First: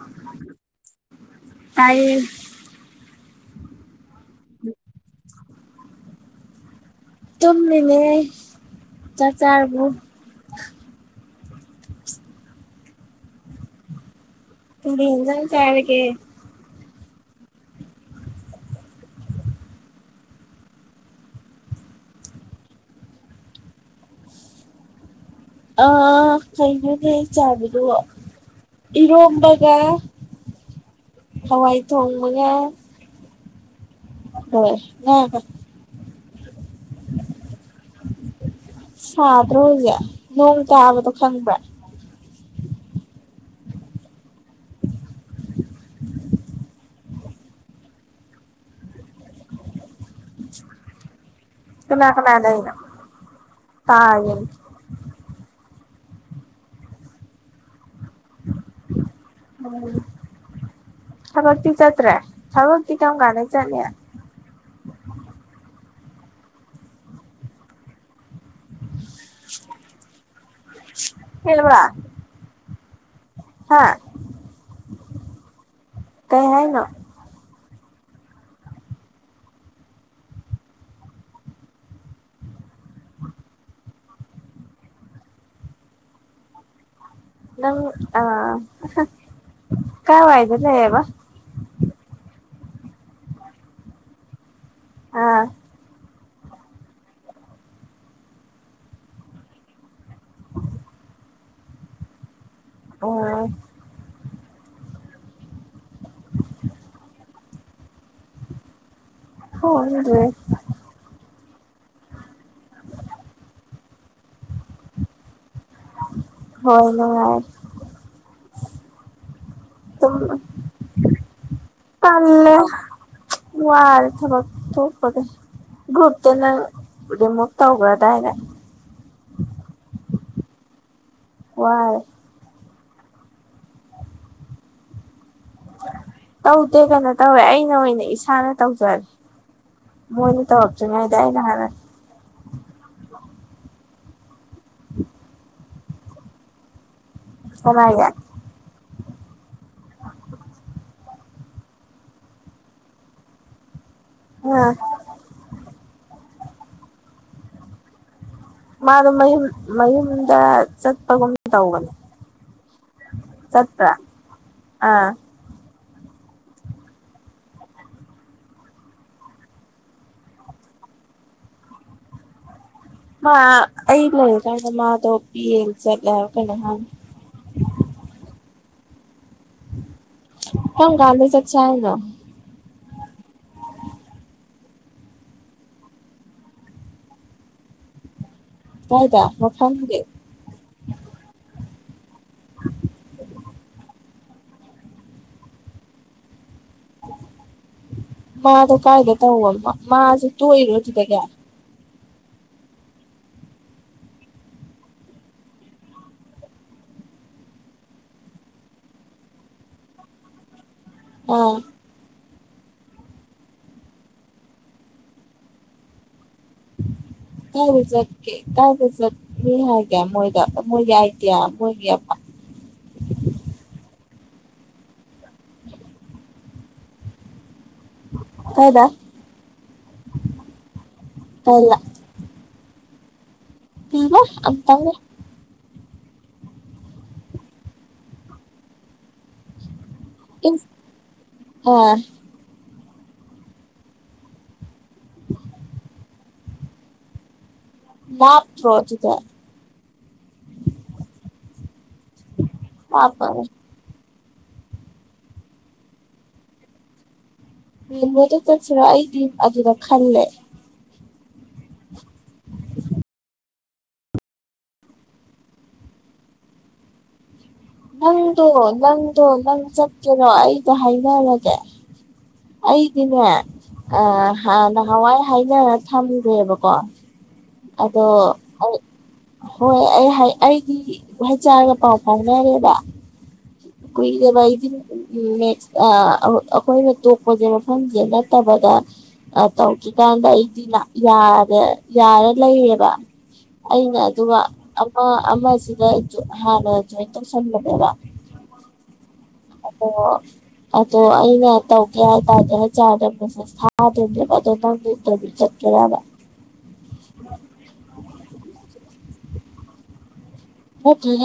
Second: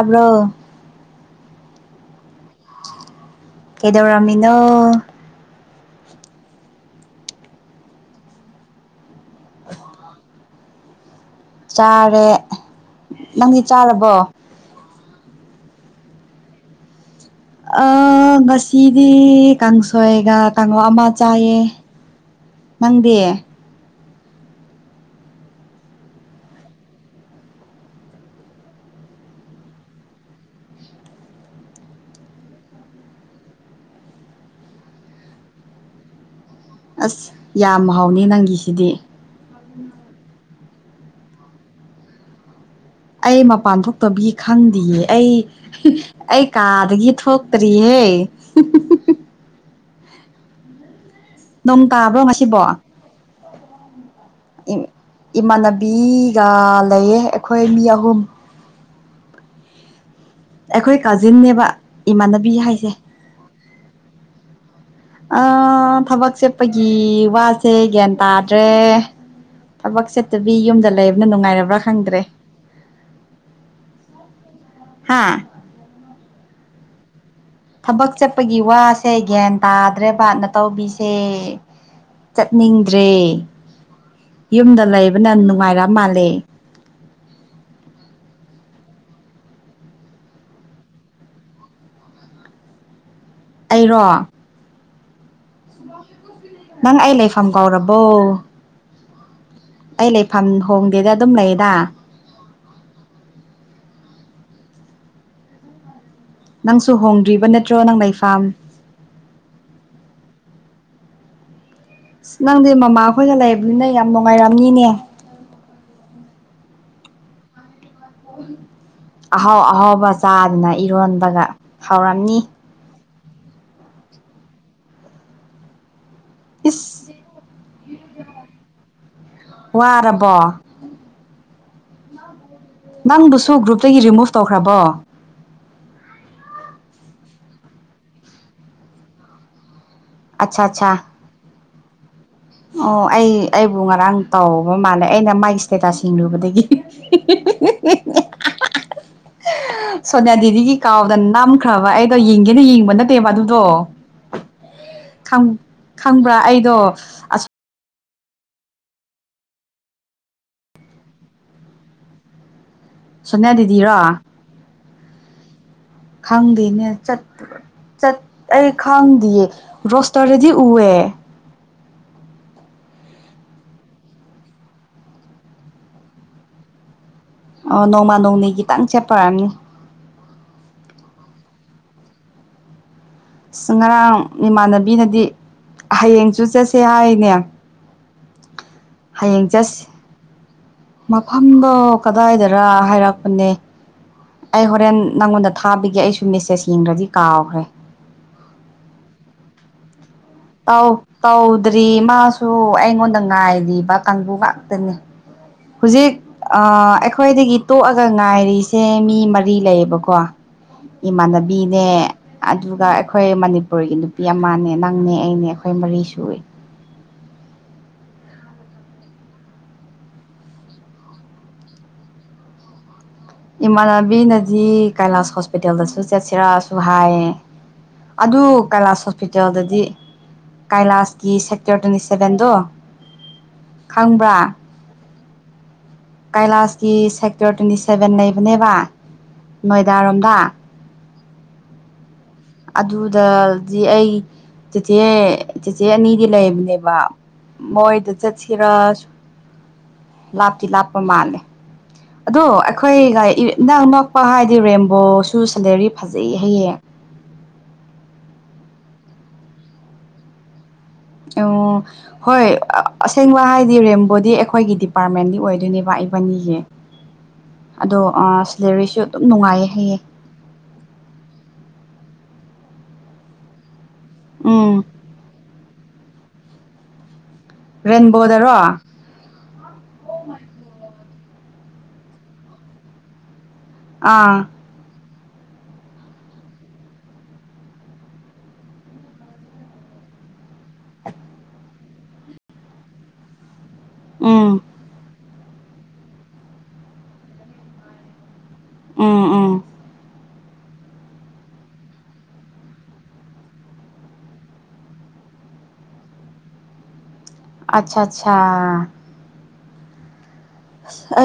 ꯑꯕ꯭ꯔꯣ ꯇꯥꯏꯌꯦ ꯀꯩꯗꯧꯔꯝꯃꯤꯅꯣ ꯇꯝꯃꯤꯅꯦ ꯆꯥꯛ ꯆꯔꯕꯣ ꯆꯥꯔꯦ ꯅꯪꯗꯤ ꯆꯥꯔꯕꯣ ꯀꯩꯀꯩ ꯌꯦꯟꯖꯥꯡ ꯆꯔꯒꯦ ꯑ ꯉꯁꯤꯗꯤ ꯀꯥꯡꯁꯣꯏꯒ ꯀꯥꯡꯉꯧ ꯑꯃ ꯆꯥꯏꯌꯦ ꯅꯪꯗꯤ ꯑ ꯀꯩꯅꯣꯅꯦ ꯑꯩ ꯆꯥꯕꯗꯨꯕꯣ ꯏꯔꯣꯝꯕꯒ ꯍꯋꯥꯏ ꯊꯣꯡꯕꯒ ꯍꯣꯏ ꯉꯥꯒ ꯑꯁ ꯌꯥꯝ ꯍꯥꯎꯅꯤ ꯅꯪꯒꯤꯁꯦ ꯁꯥꯗ꯭ꯔꯣꯁꯦ ꯅꯣꯡ ꯇꯥꯕꯗꯣ ꯈꯪꯕ꯭ꯔꯥ ꯑꯩ ꯃꯄꯥꯟ ꯊꯣꯛꯇꯕꯒꯤ ꯈꯪꯗꯦꯌꯦ ꯑꯩ ꯑꯩ ꯀꯥꯗꯒꯤ ꯊꯣꯛꯇ꯭ꯔꯤꯌꯦ [inaudible] ꯅꯣꯡ ꯀꯅꯥ ꯇꯥꯕ꯭ꯔꯣ ꯀꯅꯥ ꯉꯁꯤꯕꯣ ꯂꯩꯅꯣ ꯇꯥꯔꯤꯅꯦ ꯏꯃꯥꯟꯅ ꯄꯤꯒ ꯂꯩꯌꯦ ꯑꯩꯈꯣꯏ ꯃꯤ ꯑꯍꯨꯝ ꯎꯝ ꯑꯩꯈꯣꯏ ꯀꯥꯖꯤꯟꯅꯦꯕ ꯊꯕꯛꯇꯤ ꯆꯠꯇ꯭ꯔꯦ ꯏꯃꯥꯟꯅꯕꯤ ꯍꯥꯏꯁꯦ ꯊꯕꯛꯇꯤ ꯀꯔꯝꯀꯥꯟꯗꯩ ꯆꯠꯅꯤ ꯑ ꯊꯕꯛ ꯆꯦꯠꯄꯒꯤ ꯋꯥꯁꯦ ꯒ꯭ꯌꯥꯟ ꯇꯥꯗ꯭ꯔꯦ ꯊꯕꯛ ꯆꯠꯇꯕꯤ ꯌꯨꯝꯗ ꯂꯩꯕꯅ ꯅꯨꯡꯉꯥꯏꯔꯕ꯭ꯔꯥ ꯈꯪꯗ꯭ꯔꯦ ꯍꯥꯥ ꯍꯥꯥ ꯀꯩ ꯍꯥꯏꯅ ꯊꯕꯛ ꯆꯠꯄꯒꯤ ꯋꯥꯁꯦ ꯒ꯭ꯌꯥꯟ ꯇꯥꯗ꯭ꯔꯦ ꯕꯥꯠꯅ ꯇꯧꯕꯤꯁꯦ ꯆꯠꯅꯤꯡꯗ꯭ꯔꯦ ꯌꯨꯝꯗ ꯂꯩꯕꯅ ꯅꯨꯡꯉꯥꯏꯔ ꯃꯥꯜꯂꯦ ꯅꯪ ꯑ ꯀꯥꯏ ꯋꯥꯏꯗꯦ ꯂꯩꯌꯦꯕ ꯑꯩꯔꯣ ꯑꯥ ꯅꯪ ꯑꯩ ꯂꯩꯐꯝ ꯀꯧꯔꯕꯣ ꯑꯩ ꯂꯩꯐꯝ ꯍꯣꯡꯗꯦꯗ ꯑꯗꯨꯝ ꯂꯩꯗ ꯑꯣ ꯅꯪꯁꯨ ꯍꯣꯡꯗ꯭ꯔꯤꯕ ꯅꯠꯇ꯭ꯔꯣ ꯅꯪ ꯂꯩꯐꯝꯥꯝ ꯍ ꯑꯗꯨꯦ ꯁ ꯅꯪꯗꯤ ꯃꯃꯥꯍꯈꯣꯏꯅ ꯂꯩꯕꯅꯤꯅ ꯌꯥꯝ ꯅꯨꯡꯉꯥꯏꯔꯝꯅꯤꯅꯦ ꯍꯣꯏ ꯑꯍꯥꯎ ꯑꯍꯥꯎꯕ ꯇꯨꯝ ꯆꯥꯗꯨꯅ ꯏꯔꯣꯟꯕꯒ ꯍꯧꯔꯝꯅꯤ ꯋꯥꯔ ꯊꯕ ꯊ ꯐ꯭ꯔꯨꯞ ꯅ ꯏꯁ ꯔꯤꯃꯨꯕ ꯇꯧꯒꯗ ꯍꯥꯏꯅ [unintelligible] ꯋꯥꯏ ꯅꯪꯗꯨꯁꯨ ꯒ꯭ꯔꯨꯞꯇꯒꯤ ꯔꯤꯃꯨꯚ ꯇꯧꯈ꯭ꯔꯕꯣ ꯇꯧꯗꯦ ꯀꯩꯅꯣ ꯇꯧꯋꯦ ꯑꯩꯅ ꯑꯣꯏꯅ ꯏꯁꯥꯅ ꯇꯧꯖꯔꯦ ꯃꯣꯏꯅꯤ ꯇ ꯑꯠꯆꯥ ꯍꯧꯆ ꯑꯠꯆꯥ ꯉꯗꯏꯅ ꯍꯔ ꯑꯣ ꯑꯩ ꯑꯩꯕꯨ ꯉꯔꯥꯡ ꯇꯥꯎꯕ ꯃꯥꯜꯂꯦ ꯑꯩꯅ ꯃꯥꯒꯤ ꯏꯁꯇꯦꯇꯥꯁꯁꯤꯡ ꯂꯨꯕꯗꯒꯤ ꯀꯅꯥꯒꯤ ꯁꯣꯅꯌꯥ ꯗꯤꯒꯤ ꯀꯥꯝ ꯑꯗ ꯅꯝꯈ꯭ꯔꯕ ꯑꯩꯗꯣ ꯌꯦꯡꯒꯦꯅ ꯌꯦꯡꯕ ꯅꯠꯇꯦꯕ ꯑꯗꯨꯗꯣ ꯑꯥ ꯈꯪ ꯈꯪꯕ꯭ꯔꯥ ꯑꯩꯗꯣ ꯑ ꯃꯥꯗꯣ ꯃꯌꯨꯝ ꯃꯌꯨꯝꯗ ꯆꯠꯄꯒꯨꯝ ꯇꯧꯕꯅꯤ ꯁꯣꯅꯤꯌꯥ ꯦꯗꯤꯔꯣ ꯑꯥ ꯈꯪꯗꯦꯅꯦ ꯆꯠꯇ ꯆꯠ ꯑꯩ ꯈꯪꯗꯌꯦ ꯔꯣꯁꯇꯔꯗꯗꯤ ꯎꯑꯦ ꯃꯥ ꯑꯩ ꯂꯩꯔꯀꯥꯟꯗ ꯃꯥꯗꯣ ꯄꯤꯌꯦꯡ ꯆꯠꯂꯦꯕ ꯀꯩꯅꯣ ꯍꯪ ꯑꯣ ꯅꯣꯡꯃ ꯅꯣꯡꯅꯤ ꯈꯤꯇꯪ ꯆꯦꯠꯄꯔꯅꯤ ꯀꯣꯟ ꯀꯦ ꯆ ꯆꯦꯅ ꯑꯁ ꯉꯔꯥꯡ ꯏꯃꯥꯟꯅꯕꯤꯅꯗꯤ ꯍꯌꯦꯡꯁꯨ ꯆꯠꯁꯦ ꯍꯥꯏꯅꯦ ꯀꯥꯏꯗ ꯍꯌꯦꯡ ꯖꯁ ꯃꯐꯝꯗꯤ ꯃꯐꯝꯗ ꯀꯗꯥꯏꯗꯔ ꯍꯥꯏꯔꯛꯄꯅꯦ ꯑꯩ ꯍꯣꯔꯦꯟ ꯅꯪꯉꯣꯟꯗ ꯊꯥꯕꯒꯤꯦ ꯑꯩꯁꯨ ꯃꯦꯁꯦꯁ ꯌꯦꯡꯈ꯭ꯔꯗꯤ ꯀꯥꯎꯈ꯭ꯔꯦ ꯃꯥ ꯑꯗꯨ ꯀꯥꯏꯗꯦ ꯇꯧꯃ ꯃꯥꯖꯤ ꯇꯥꯎ ꯇꯥꯎꯗ ꯃꯥꯁꯨ ꯑꯩꯉꯣꯟꯗ ꯉꯥꯏꯔꯤꯕ ꯀꯥꯡꯕꯨ ꯉꯥꯛꯇꯅꯦ ꯍꯧꯖꯤꯛ ꯑꯩꯈꯣꯏꯗꯒꯤ ꯇꯣꯛꯑꯒ ꯉꯥꯏꯔꯤꯁꯦ ꯃꯤ ꯃꯔꯤ ꯂꯩꯌꯦꯕꯀꯣ ꯑꯥ ꯏꯃꯥꯟꯅꯕꯤꯅꯦ ꯑꯗꯨꯒ ꯑꯩꯈꯣꯏ ꯃꯅꯤꯄꯨꯔꯒꯤ ꯅꯨꯄꯤ ꯑꯃꯅꯦ ꯅꯪꯅꯦ ꯑꯩꯅꯦ ꯑꯩꯈꯣꯏ ꯃꯔꯤ ꯁꯏ [inaudible] ꯀꯥꯏꯕ ꯆꯠꯀꯦ ꯀꯥꯏꯕ ꯆꯠꯅꯤ ꯍꯥꯏꯒꯦ ꯃꯣꯏꯗ ꯃꯣꯏꯒꯤ ꯑꯥꯏꯗꯤꯌꯥ ꯃꯣꯏꯒꯤ ꯑꯣ ꯏꯃꯥꯟꯅꯕꯤꯅꯗꯤ ꯀꯩꯂꯥꯁ ꯍꯣꯁꯄꯤꯇꯥꯜꯗꯁꯨ ꯆꯠꯁꯤꯔꯛꯁꯨ ꯍꯥꯏꯌꯦ ꯑꯗꯨ ꯀꯥꯏꯗ ꯀꯩꯂꯥꯁ ꯍꯣꯁꯄꯤꯇꯥꯜꯗꯗꯤ ꯀꯩꯂꯥꯁꯀꯤ ꯁꯀꯛꯇꯔ ꯇ꯭ꯋꯦꯟꯇꯤ ꯁꯚꯦꯟꯗꯣ ꯏꯕ ꯈꯪꯕ꯭ꯔꯥ ꯀꯩꯂꯥꯁꯀꯤ ꯁꯦꯛꯇꯔ ꯇ꯭ꯋꯦꯟꯇꯤ ꯁꯦꯚꯦꯟ ꯂꯩꯕꯅꯦꯕ ꯅꯣꯏ ꯗꯥꯔꯣꯝꯝꯕ ꯑꯣ ꯑꯗꯨꯗꯗꯤ ꯑꯩ ꯆꯤꯊꯦ ꯆꯤꯊꯦ ꯑꯅꯤꯗꯤ ꯂꯩꯕꯅꯦꯕ ꯃꯣꯏꯗ ꯂꯥꯞꯇ꯭ꯔꯣ ꯆꯠꯁꯤꯔꯥꯖ ꯑꯗꯨꯗ ꯂꯥꯞꯇꯤ ꯂꯥꯞꯄ ꯃꯥꯜꯂꯦ ꯑꯗꯣ ꯑꯩꯈꯣꯏ ꯂꯥꯞꯄꯔꯣꯏ ꯏꯛꯅꯛ ꯄꯥ ꯍꯥꯏꯗꯤ ꯔꯦꯝꯕꯣꯁꯨ ꯁꯦꯂꯦꯔꯤ ꯐꯖꯩ ꯍꯌꯦꯡ ꯎꯕꯗ ꯆꯠꯁꯤꯔꯥ ꯑꯩꯗꯤ ꯑꯗꯨꯗ ꯈꯜꯂꯦ ꯑꯣ ꯍꯣꯏ ꯑꯁꯦꯡꯕ ꯍꯥꯏ ꯗꯤ ꯔꯦꯝꯕꯣꯗꯤ ꯑꯩꯈꯣꯏꯒꯤ ꯗꯤꯄꯥꯔꯠꯃꯦꯟꯒꯤ ꯑꯣꯏꯗꯣꯏꯅꯦꯕ ꯏꯕꯥꯅꯤꯌꯦ ꯅꯪꯗꯣ ꯅꯪꯗꯣ ꯅꯪ ꯅꯨꯡꯉꯥꯏꯌꯦ ꯍꯌꯦ ꯆꯠꯀꯦꯔꯣ ꯑꯩꯗꯣ ꯍꯥꯏꯅꯔꯒꯦ ꯑꯩꯗꯅꯦ ꯑ ꯎꯝ ꯅ ꯍꯋꯥ ꯍꯥꯏꯅ ꯊꯝꯂꯨꯔꯦꯕꯀꯣ ꯑꯗꯣ ꯔꯦꯟꯕꯣꯗꯔꯣ ꯑꯩ ꯍꯣꯏ ꯑꯩ ꯑꯩꯒꯤ ꯎꯍꯩ ꯆꯥꯔꯒ ꯄꯥꯎ ꯐꯥꯎꯅꯔꯦꯕ ꯑꯥ ꯀꯨꯏꯗꯕ ꯑꯩꯗꯤ ꯅꯦꯛꯁ ꯑꯩꯈꯣꯏꯅ ꯇꯣꯛꯄꯁꯦ ꯃꯐꯝꯁꯦ ꯅꯠꯇꯕꯗ ꯑ ꯇꯧꯗ꯭ꯔꯤ ꯀꯥꯟꯗ ꯑꯩꯗꯤꯅ ꯌꯥꯔꯦ ꯌꯥꯔꯦ ꯂꯩꯌꯦꯕ ꯑꯩꯅ ꯑꯗꯨꯒ ꯎꯝ ꯑꯃ ꯑꯃꯁꯤꯗ ꯍꯥꯟꯅ ꯖꯣꯏꯟ ꯇꯧꯁꯟꯕꯅꯦꯕ ꯑ ꯎ ꯑꯗꯣ ꯑꯗꯣ ꯑꯩꯅ ꯇꯧꯒꯦ ꯍꯥꯏꯇꯥꯔꯗꯤ ꯆꯥꯗ ꯊꯥꯗꯗ꯭ꯔꯕ ꯑꯗꯣ ꯅꯪ ꯆꯠ ꯀꯗ ꯑꯆꯥ ꯑꯆꯥ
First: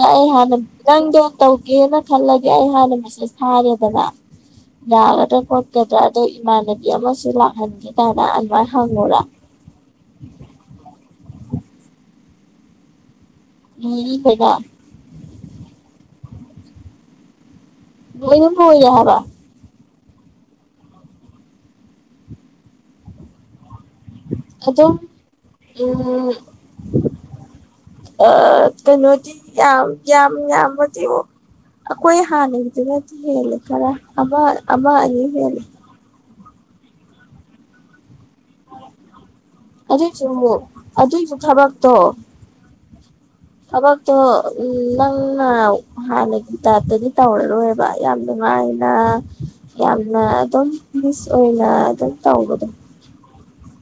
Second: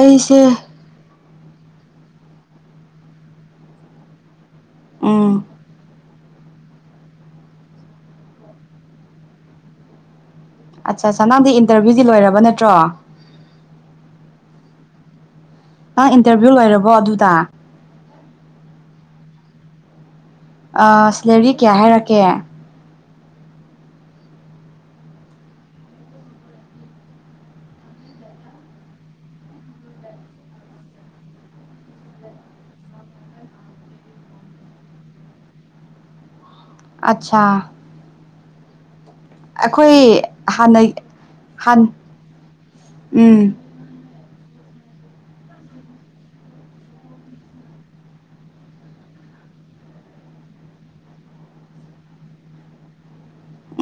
ꯍ ꯍꯥꯟ ꯅꯪꯗ ꯇꯧꯒꯦꯅ ꯈꯜꯂꯒꯦ ꯑꯩ ꯍꯥꯟꯅ ꯃꯦꯁꯦꯁ ꯊꯥꯔꯦꯗꯅ ꯌꯥꯒꯗ꯭ꯔꯥ ꯎꯝ ꯈꯣꯠꯀꯗ꯭ꯔꯥ ꯑꯗꯣ ꯏꯃꯥꯟꯅꯕꯤ ꯑꯃꯁꯨ ꯂꯥꯛꯍꯟꯒꯦꯗꯅ ꯑꯗꯨꯃꯥꯏꯅ ꯍꯪꯉꯨꯔ ꯑꯠꯆꯥ ꯑꯆꯥ ꯅꯪꯗꯤ ꯏꯟꯇꯔꯚꯤꯌꯨꯗꯤ ꯂꯣꯏꯔꯕ ꯅꯠꯇ꯭ꯔꯣ ꯎꯝ ꯍꯗ ꯅꯪ ꯏꯟꯇꯔꯚꯤꯌꯨ ꯂꯩꯔꯕꯣ ꯑꯗꯨꯗ ꯂꫭꯏꯅꯥ ꯂꫭꯏꯔ‌ꯦ ꯍꯥꯏꯕ ꯁꯦꯂꯦꯔꯤ ꯀꯌꯥ ꯍꯥꯏꯔꯛꯀꯦ ꯑꯗꯨꯝ ꯎꯝ ꯑ ꯀꯩꯅꯣꯗꯤ ꯌꯥꯝ ꯌꯥꯝ ꯌꯥꯝꯗꯤ ꯑꫭꯏ ꯑꯩꯈꯣꯏ ꯍꯥꯟꯅꯒꯤꯗꯨꯅꯗꯤ ꯍꯦꯜꯂꯦ ꯈꯔ ꯑꯃ ꯑꯃ ꯑꯅꯤ ꯍꯦꯜꯂꯦ ꯑꯠꯁꯥ ꯑꯩꯈꯣꯏ ꯑꯗꯨꯏꯁꯨ ꯑꯃꯨꯛ ꯍꯥꯟꯅ ꯑꯗꯨꯏꯁꯨ ꯍꯥꯟ ꯎꯝ ꯊꯕꯛꯇꫭ ꯎꯝ ꯅꯪꯅ ꯍꯥꯟꯅꯒꯤ ꯇꯥꯏꯞꯇꯗꯤ ꯇꯧꯔꯔꯣꯏꯕ ꯌꯥꯝ ꯅꯨꯡꯉꯥꯏꯅ ꯌꯥꯝꯅ ꯑꯗꯨꯝ ꯃꯤꯁ ꯑꯣꯏꯅ ꯑꯗꯨꯝ ꯇꯧꯕꯗꯣ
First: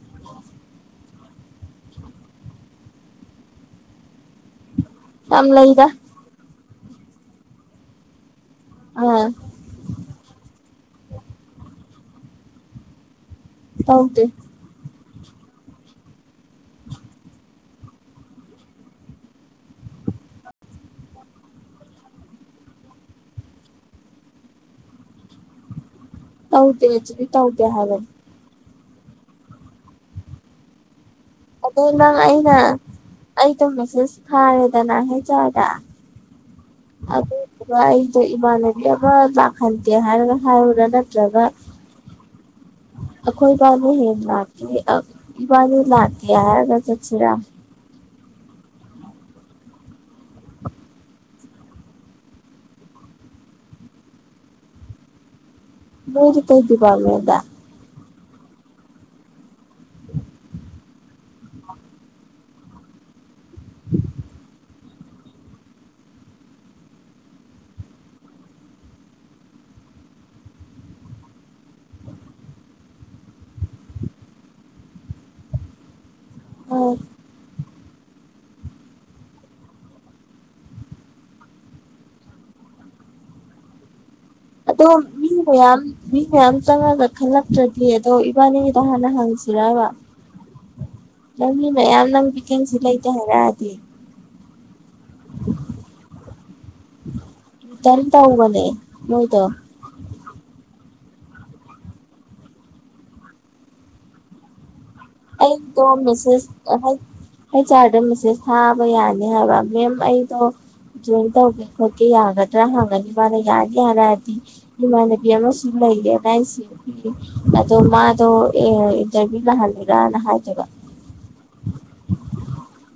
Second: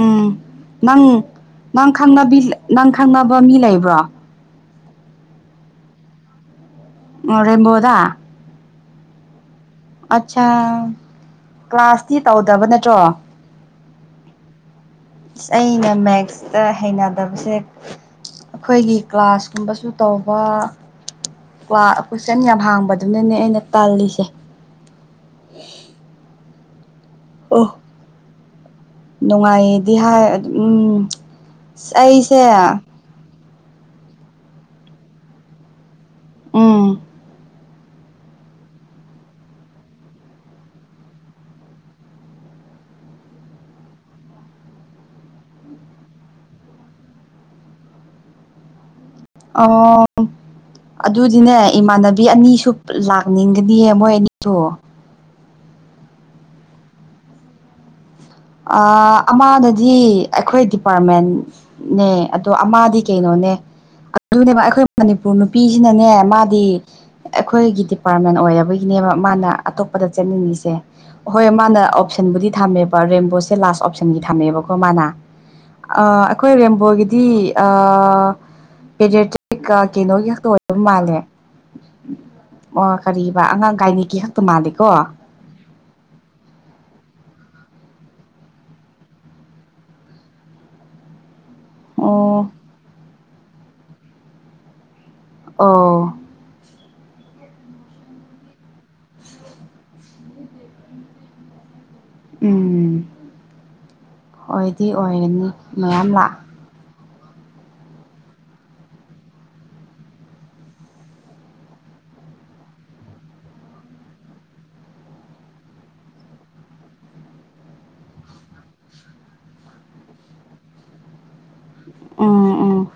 ꯎꯝ ꯅꯪ ꯅꯪ ꯈꯪꯅꯕꯤ ꯅꯪ ꯈꯪꯅꯕ ꯃꯤ ꯂꯩꯕ꯭ꯔꯣ ꯌꯥꯝ ꯂꯩꯗꯥ ꯃꯅꯤꯄꯨ꯭ꯔꯗ ꯑꯥ ꯑꯠꯆꯥ ꯀ꯭ꯂꯥꯁꯇꯤ ꯇꯧꯗꯕ ꯅꯠꯇ꯭ꯔꯣ ꯇꯧꯗꯦ ꯑꯩꯅ ꯃꯦꯛꯁꯇ ꯍꯩꯅꯗꯕꯁꯦ ꯑꯩꯈꯣꯏꯒꯤ ꯀ꯭ꯂꯥꯁꯀꯨꯝꯕꯁꯨ ꯇꯧꯕ ꯋꯥ ꯀꯣꯏꯁꯟ ꯌꯥꯝ ꯍꯪꯕꯗꯨꯅꯅꯦ ꯑꯩꯅ ꯇꯥꯜꯂꯤꯁꯦ ꯎ [unintelligible] ꯇꯧꯗꯦ ꯗꯨꯗꯤ ꯇꯧꯗꯦ ꯍꯥꯏꯔꫭ ꯅꯨꯡꯉꯥꯏꯌꯦꯗꯤ ꯍꯥꯏ ꯎꯝ ꯑ ꯑꯩꯁꯦ ꯑꯩꯇꯣ ꯃꯤꯁꯦꯁ ꯊꯔꯦꯗꯅ ꯍꯥꯏ ꯑꯔ ꯗꯥ ꯎꯝ ꯑꯩꯗꯣ ꯏꯃꯥꯟꯅꯕꯤ ꯑꯃ ꯂꯥꯛꯍꯟꯗꯦ ꯍꯥꯏꯔꯒ ꯍꯥꯏꯌꯨꯔꯥ ꯅꯠꯇ꯭ꯔꯒ ꯑꯩꯈꯣꯏꯕꯥꯅꯤ ꯍꯦꯡ‌‌ ꯂꯥꯛꯀꯦ ꯏꯕꯥꯅꯤ ꯂꯥꯛꯀꯦ ꯍꯥꯏꯔꯒ ꯆꯠꯁꯤꯔꯥ ꯑꯥ ꯑꯗꯨꯗꯤꯅꯦ ꯏꯃꯥꯟꯅꯕꯤ ꯑꯅꯤꯁꯨ ꯂꯥꯛꯅꯤꯡꯒꯅꯤꯌꯦ ꯃꯣꯏ ꯑꯅꯤꯁꯨ ꯃꯣꯏꯗꯤ ꯀꯩ ꯗꯤꯄꯥꯔꯃꯦꯟꯗꯥ ꯑꯥ ꯑꯃꯗꯨꯗꯤ ꯑꯩꯈꯣꯏ ꯗꯤꯄꯥꯔꯠꯃꯦꯟꯅꯦ ꯑꯗꯣ ꯑꯃꯗꯤ ꯀꯩꯅꯣꯅꯦ ꯑꯗꯨꯅꯦꯕ ꯑꯩꯈꯣꯏ ꯃꯅꯤꯄꯨꯔ ꯅꯨꯄꯤꯁꯤꯅꯅꯦ ꯃꯥꯗꯤ ꯑꯩꯈꯣꯏꯒꯤ ꯗꯤꯄꯥꯔꯠꯃꯦꯟ ꯑꯣꯏꯔꯕꯒꯤꯅꯦꯕ ꯃꯥꯅ ꯑꯇꯣꯞꯄꯗ ꯆꯠꯅꯤꯡꯉꯤꯁꯦ ꯍꯣꯏ ꯃꯥꯅ ꯑꯣꯞꯁꯟꯕꯨꯗꯤ ꯊꯝꯃꯦꯕ ꯔꯦꯟ ꯁꯦ ꯂꯥꯁ ꯑꯣꯞꯁꯟꯒꯤ ꯊꯝꯃꯦꯕꯀꯣ ꯃꯥꯅ ꯑꯥ ꯑꯩꯈꯣꯏ ꯔꯦꯝꯕꯣꯒꯤꯗꯤ ꯑꯥ.... ꯄꯦꯔꯤꯗꯤꯛꯀꯥ ꯀꯩꯅꯣꯒꯤ ꯈꯛꯇ ꯑꯣꯏꯕ ꯃꯥꯜꯂꯦ ꯑꯣ ꯀꯥꯔꯤꯕ ꯑꯉꯥꯡ ꯒꯥꯏꯅꯤꯒꯤ ꯃꯥꯜꯂꯦꯀꯣ ꯑꯗꯣ ꯃꯤ ꯃꯌꯥꯝ ꯃꯤ ꯃꯌꯥꯝ ꯆꯪꯉꯒ ꯈꯜꯂꯛ ꯇ꯭ꯔꯗꯤ ꯑꯗꯣ ꯏꯕꯥꯅꯤꯒꯤꯗꯣ ꯍꯥꯟꯅ ꯍꯪꯁꯤꯔꯕ ꯅꯪꯒꯤ ꯃꯌꯥꯝ ꯅꯪ ꯑꯣ ꯕꯤꯀꯟꯁꯤ ꯂꯩꯇꯦ ꯍꯥꯏꯔꯛꯑꯗꯤ ꯑꯣ ꯇꯟ ꯇꯧꯕꯅꯦ ꯃꯣꯏꯗꫭ ꯎꯝ ꯍꯣꯏ ꯑꯩꯗꯣ ꯃꯦꯁꯦꯁ ꯍꯥꯏ ꯍꯩꯠ ꯑꯥꯔꯗ ꯃꯦꯁꯦꯁ ꯊꯥꯕ ꯌꯥꯅꯤ ꯍꯥꯏꯕ ꯃꯦꯝ ꯑꯩꯗꯣ ꯖꯣꯏꯟ ꯇꯧꯒꯦ ꯈꯣꯠꯀꯦ ꯌꯥꯒꯗ꯭ꯔꯥ ꯍꯥꯡꯉꯅꯤ ꯃꯥꯅ ꯌꯥꯅꯤ ꯍꯥꯏꯔꯛꯑꯗꯤ ꯏꯃꯥꯟꯅꯕꯤ ꯑꯃꯁꯨ ꯀꯩꯒꯤ ꯑꯦꯟ ꯑꯥꯏ ꯁꯤ ꯑꯗꯣ ꯃꯥꯗꯣ ꯏꯟꯇꯔꯚꯤꯌꯨ ꯂꯍꯜꯂ ꯔꯅ [unintelligible] ꯍꯥꯏꯗꯨꯏꯕ ꯎꯝ ꯎꯝ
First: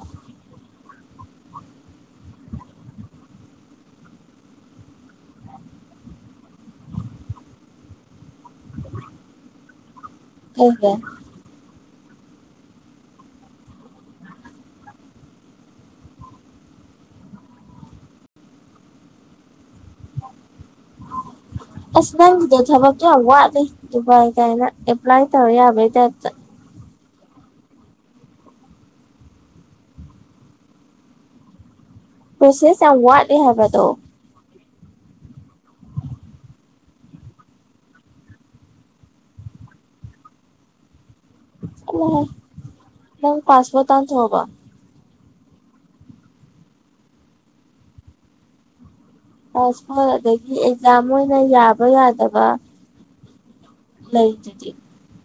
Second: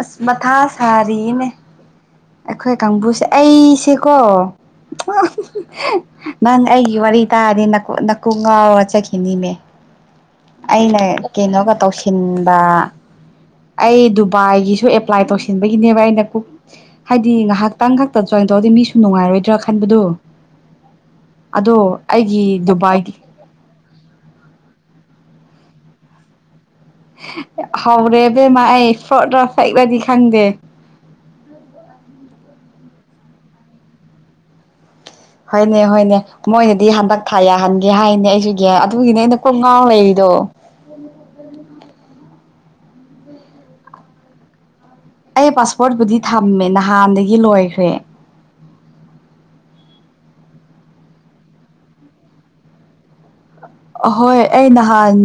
ꯑꯁ ꯃꯊꯥ ꯁꯔꯤꯅꯦ ꯑꯩꯈꯣꯏ ꯀꯥꯡꯕꯨꯁꯦ ꯑꯩꯁꯦꯀꯣ ꯅꯪ ꯑꯩꯒꯤ ꯋꯥꯔꯤ ꯇꯥꯔꯗꯤ ꯅꯥꯀꯣꯛ ꯉꯥꯎꯔ ꯆꯠꯈꯤꯅꯤꯃꯦ ꯀꯩꯒꯤ ꯑꯩꯅ ꯀꯩꯅꯣꯒ ꯇꯧꯁꯤꯟꯕ ꯑꯩ ꯗꯨꯕꯥꯏꯒꯤꯁꯨ ꯑꯦꯄ꯭ꯂꯥꯏ ꯇꯧꯁꯤꯟꯕꯒꯤꯅꯦꯕ ꯑꯩꯅ ꯍꯥꯏꯗꯤ ꯉꯥꯏꯍꯥꯛꯇꯪ ꯈꯛꯇ ꯆ ꯇꯧꯗꯤ ꯃꯤꯁꯨ ꯅꯨꯡꯉꯥꯏꯔꯣꯏꯗ꯭ꯔꯥ ꯈꯟꯕꯗꯨ ꯑꯁ ꯅꯪꯒꯤꯗꯤ ꯊꯕꯛꯇꯣ ꯌꯥꯝꯅ ꯋꯥꯠꯂꯦ ꯗꯨꯕꯥꯥꯏ ꯀꯥꯏꯅ ꯑꯦꯄ꯭ꯂꯥꯏ ꯇꯧ ꯌꯥꯕꯩ ꯇꯥꯞꯇ ꯍꯧꯔꯦꯕꯦꯝꯃ ꯑꯩ ꯐꯣꯔꯗ꯭ꯗꯔꯣ ꯐ꯭ꯔꯤꯛ ꯂꯥꯗꯤ ꯈꯪꯗꯦ ꯍ ꯄꯦꯁꯦꯁ ꯌꯥꯝ ꯋꯥꯠꯂꯤ ꯍꯥꯏꯕꯗꯣ ꯍꯣꯏꯅꯦ ꯍꯣꯏꯅꯦ ꯃꯣꯏꯅꯗꯤ ꯍꯟꯗꯛ ꯊꯥ ꯌꯥꯍꯟꯒꯦ ꯍꯥꯏꯅꯦ ꯑꯩꯁꯨ ꯒꯤꯌꯥꯟ ꯑꯗꯨꯒꯤꯅꯦ ꯑꯩꯅ ꯀꯣꯡ ꯉꯥꯎꯔ ꯂꯩꯔꯤꯗꯣ ꯎ ꯅꯪ ꯄꯥꯁꯄꯣꯠ ꯇꯥꯟꯊꯣꯛ ꯑꯕꯣ ꯑꯩ ꯄꯥꯁꯄꯣꯔꯠꯄꯨꯗꯤ ꯊꯝꯃꯦ ꯅꯍꯥꯟꯗꯒꯤ ꯂꯣꯏꯈ꯭ꯔꯦ ꯑꯁ ꯃꯣꯏ ꯑꯗꯒꯤ ꯑꯦꯛꯖꯥꯝ ꯃꯣꯏꯅꯥ ꯌꯥꯕ ꯌꯥꯗꯕ ꯑꯍꯣꯏ ꯑꯩ ꯂꯩꯗꯨꯗꯤ ꯅꯍꯥꯟ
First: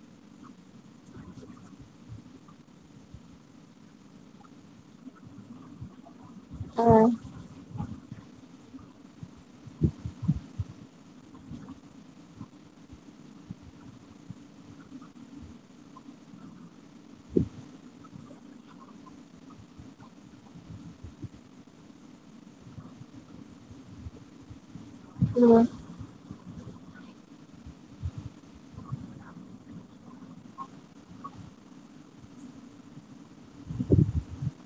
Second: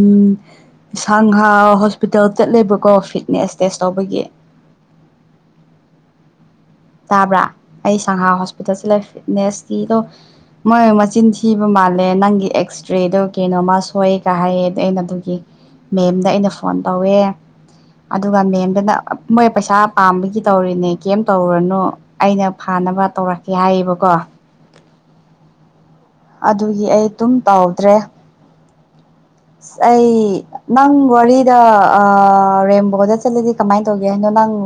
ꯁꯪꯍꯥ ꯍꯣꯁꯄꯤꯇꯥꯜ ꯆꯠꯂꯦꯕꯀꯣ ꯐꯤꯠꯅꯦꯁ ꯇꯦꯁ ꯇꯧꯕꯒꯤ [unintelligible] ꯑꯥ ꯇꯥꯕ꯭ꯔꯥ ꯑꯩ ꯁꯪꯍꯥ ꯍꯣꯁꯄꯤꯇꯥꯜꯁꯤ ꯂꯩ ꯐꯤꯠꯅꯦꯁꯀꯤꯗꯣ ꯃꯣꯏ ꯃꯆꯤꯟ ꯊꯤꯕ ꯃꯥꯜꯂꯦ ꯅꯪꯒꯤ ꯑꯦꯛꯁ ꯔꯦꯗꯣ ꯀꯩꯅꯣꯃ ꯁꯣꯏꯑꯒ ꯍꯥꯏꯌꯦ ꯑꯩꯅ ꯑꯗꯨꯒꯤ ꯃꯦꯝꯗ ꯑꯩꯅ ꯐꯣꯟ ꯇꯧꯋꯦ ꯑꯗꯨꯒ ꯃꯦꯝꯗꯨꯅ ꯃꯣꯏ ꯄꯩꯁꯥ ꯄꯥꯝꯕꯒꯤ ꯇꯧꯔꯤꯅꯦ ꯀꯩꯝ ꯇꯧꯔꯨꯔꯅꯨ ꯑꯩꯅ ꯐꯥꯅꯕ ꯇꯧꯔꯛꯀꯦ ꯍꯥꯏꯌꯦꯕꯀꯣ ꯎꯝ ꯑꯗꯨꯒꯤ ꯑꯩ ꯑꯗꯨꯝ ꯇꯥꯎꯗ꯭ꯔꯦ ꯑꯁ ꯑꯩ ꯅꯪ ꯋꯥꯔꯤꯗ ꯔꯦꯝꯕꯣꯗ ꯆꯠꯂꯗꯤ ꯀꯃꯥꯏꯅ ꯇꯧꯒꯦ ꯍꯥꯏꯅꯣ ꯅꯪ ꯎ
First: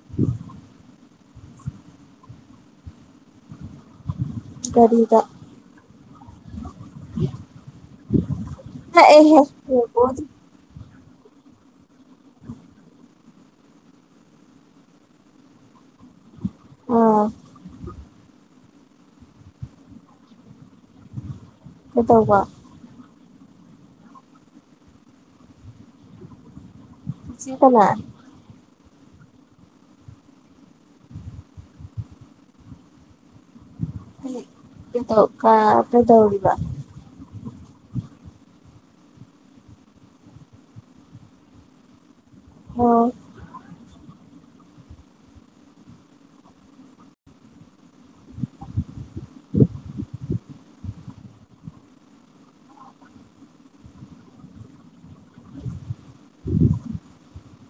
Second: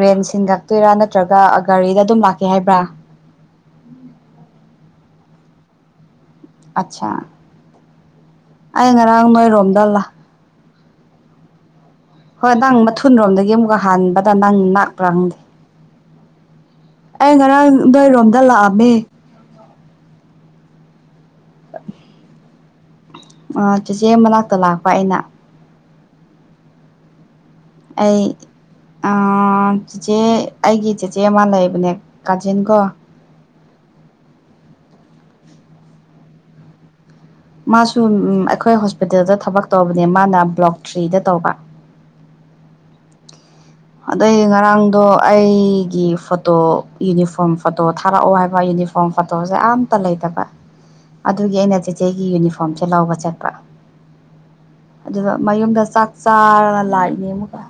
ꯔꯦꯟ ꯁꯤꯟꯒꯛꯇꯣꯏꯔꯥ ꯅꯠꯇ ꯅꯠꯇ꯭ꯔꯒ ꯒꯥꯔꯤꯗ ꯑꯗꯨꯝ ꯂꯥꯛꯀꯦ ꯍꯥꯏꯕ꯭ꯔꯥ ꯀꯗ ꯑꯆꯥ ꯑꯩ ꯉꯔꯥꯡ ꯅꯛꯑꯦꯍꯦ ꯌꯦꯡꯉꯣ ꯅꯣꯏꯔꯣꯝꯗꯂꯥ ꯍꯣꯏ ꯅꯪ ꯃꯊꯨꯟꯔꯣꯝꯗꯒꯤ ꯑꯃꯨꯛꯀ ꯍꯥꯟꯕꯗ ꯅꯪ ꯥꯛꯄ꯭ꯔꯥ ꯈꯪꯗꯦ ꯑꯥ ꯑꯩ ꯉꯔꯥꯡ ꯅꯏꯔꯣꯝꯗ ꯂꯥꯛꯑꯝꯃꯦ ꯀꯦꯇꯀ ꯑ ꯆꯦꯆꯦ ꯃꯅꯥꯛꯇ ꯂꯥꯛꯄ ꯑꯩꯅ ꯁꯤꯗꯂ ꯑꯩ ꯆꯦꯆꯦ ꯑꯩꯒꯤ ꯆꯦꯆꯦ ꯑꯃ ꯂꯩꯕꯅꯦ ꯀꯥꯖꯤꯟ ꯀꯣ [unintelligible] ꯀꯦꯗꯧꯕ ꯃꯥꯁꯨ ꯑꯩꯈꯣꯏ ꯍꯣꯁꯄꯤꯇꯥꯜꯗ ꯊꯕꯛ ꯇꯧꯕꯅꯦ ꯃꯥꯅ ꯕ꯭ꯂꯣꯛ ꯊ꯭ꯔꯤꯗ ꯇꯧꯕ [unintelligible] ꯑꯣ ꯑꯗꯩ ꯉꯔꯥꯡꯗꯣ ꯑꯩꯒꯤ ꯐꯣꯇꯣ ꯌꯨꯅꯤꯐꯣꯔꯝ ꯐꯣꯇꯣ ꯊꯥꯔꯛꯑꯣ ꯍꯥꯏꯕ ꯌꯨꯅꯤꯐꯣꯔꯝ ꯐꯣꯇꯣꯁꯦ ꯑꯝꯇ ꯂꯩꯇꯕ ꯑꯗꯨꯒꯤ ꯑꯩꯅ ꯆꯦꯆꯦꯒꯤ ꯌꯨꯅꯤꯐꯣꯔꯝꯁꯦ ꯂꯥꯎꯧꯕ ꯆꯠꯄ꯭ꯔꯥ ꯑꯗꯨꯗ ꯃꯌꯨꯝꯗ ꯆꯥꯛ ꯆꯥꯔꯅ ꯂꯥꯛꯏꯅꯦ ꯑꯃꯨꯛꯀ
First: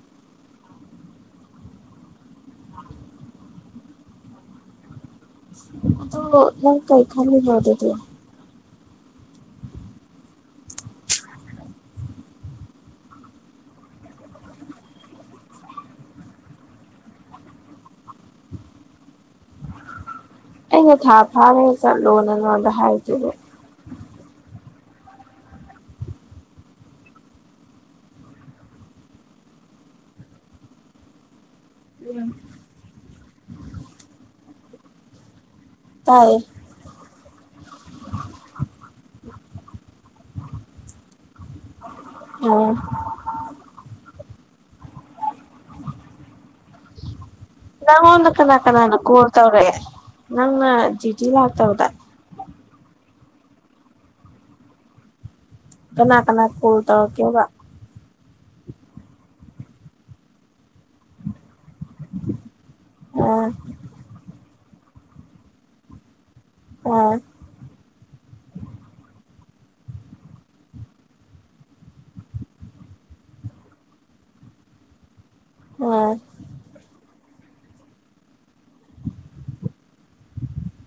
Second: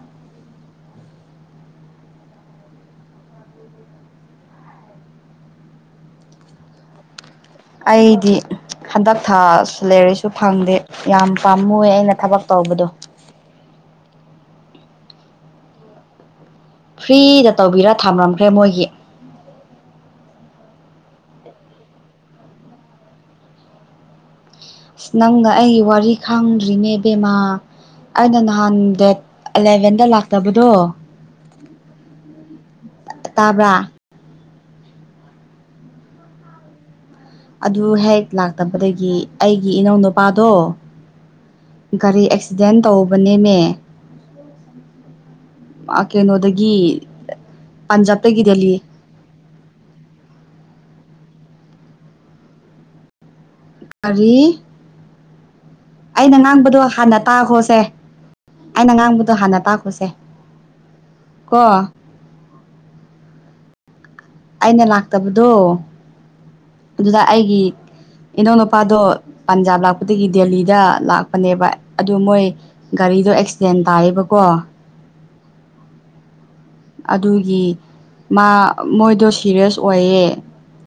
ꯣ ꯅꯪ ꯀꯩ ꯈꯥ ꯌꯥꯗ ꯑꯗꯨꯣ ꯑꯩꯗꯤ ꯍꯟꯗꯛ ꯊꯥꯁꯨ ꯂꯩꯔꯁꯨ ꯐꯪꯗꯦ ꯌꯥꯝ ꯄꯥꯝꯃꯨꯑ ꯑꯩꯅ ꯊꯕꯛ ꯇꯧꯕꯗꯣ [unintelligible] ꯐ꯭ꯔꯤꯗ ꯇꯧꯕꯤꯔ ꯊꯝꯂꯝꯝꯈ꯭ꯔꯦ ꯃꯣꯏꯒꯤ ꯑꯩꯅ ꯊꯥ ꯐꯥꯔꯒ ꯆꯠꯂꯣ ꯅꯪ ꯅꯣꯟꯗ ꯍꯥꯏꯗꯨꯕ ꯑꯁ ꯅꯪꯅ ꯑꯩꯒꯤ ꯋꯥꯔꯤ ꯈꯥꯡꯗ꯭ꯔꯤꯅꯦ ꯕꯦꯃꯥ ꯑꯩꯅ ꯅꯍꯥꯟ ꯗꯦꯠ ꯑꯦꯂꯦꯚꯦꯟꯗ ꯂꯥꯛꯇꯕꯗꯣ ꯑꯗꯨ ꯇꯥꯕ ꯇꯦ ꯑꯗꯨ ꯍꯦꯛ ꯂꯥꯛꯇꯕꯗꯒꯤ ꯑꯩꯒꯤ ꯏꯅꯧ ꯅꯨꯨꯄꯥꯗꯣ ꯒꯥꯔꯤ ꯑꯣ ꯑꯦꯛꯁꯤꯗꯦꯟ ꯇꯧꯕꯅꯦꯃꯦ ꯑ ꯀꯩꯅꯣꯗꯒꯤ ꯅꯪꯉꯣꯟꯗ ꯄꯟꯖꯥꯕꯇꯒꯤ ꯀꯅꯥ ꯗꯦꯜꯂꯤ ꯀꯅꯥꯅ ꯀꯜ ꯇꯧꯔꯒꯦ ꯅꯪꯅ ꯗꯤꯗꯤꯤ ꯂꯥꯛꯇꯕꯗ ꯇꯔꯤ ꯀꯅꯥ ꯑꯩꯅ ꯀꯅꯥ ꯀꯣꯜ ꯉꯥꯡꯕꯗꯣ ꯍꯥꯟꯅ ꯇꯧꯔꯛꯀꯦꯕ ꯇꯥꯈꯣꯁꯦ ꯑꯩꯅ ꯉꯥꯡꯕꯗꯣ ꯍꯥꯟꯅ ꯇꯥꯛꯈꯨꯁꯦ ꯀꯣ ꯑꯥ ꯑꯩꯅ ꯂꯥꯛꯇꯕꯗꯣ ꯑꯥ ꯑꯗꯨꯗ ꯑꯩꯒꯤ ꯏꯅꯥꯧ ꯅꯨꯄꯥꯗꯣ ꯄꯟꯖꯥꯕ ꯂꯥꯛꯄꯗꯒꯤ ꯗꯦꯜꯂꯤꯗ ꯂꯥꯛꯄꯅꯦꯕ ꯑꯗꯨ ꯃꯣꯏ ꯒꯥꯔꯤ ꯒꯥꯔꯤꯗꯣ ꯑꯦꯛꯁꯤꯗꯦꯟ ꯇꯥꯔꯤꯕꯀꯣ ꯑꯥ ꯑꯗꯨꯒꯤ ꯃꯥ ꯃꯣꯏꯗꯣ ꯁꯤꯦꯔꯤꯌꯁ ꯑꯣꯏꯌꯦ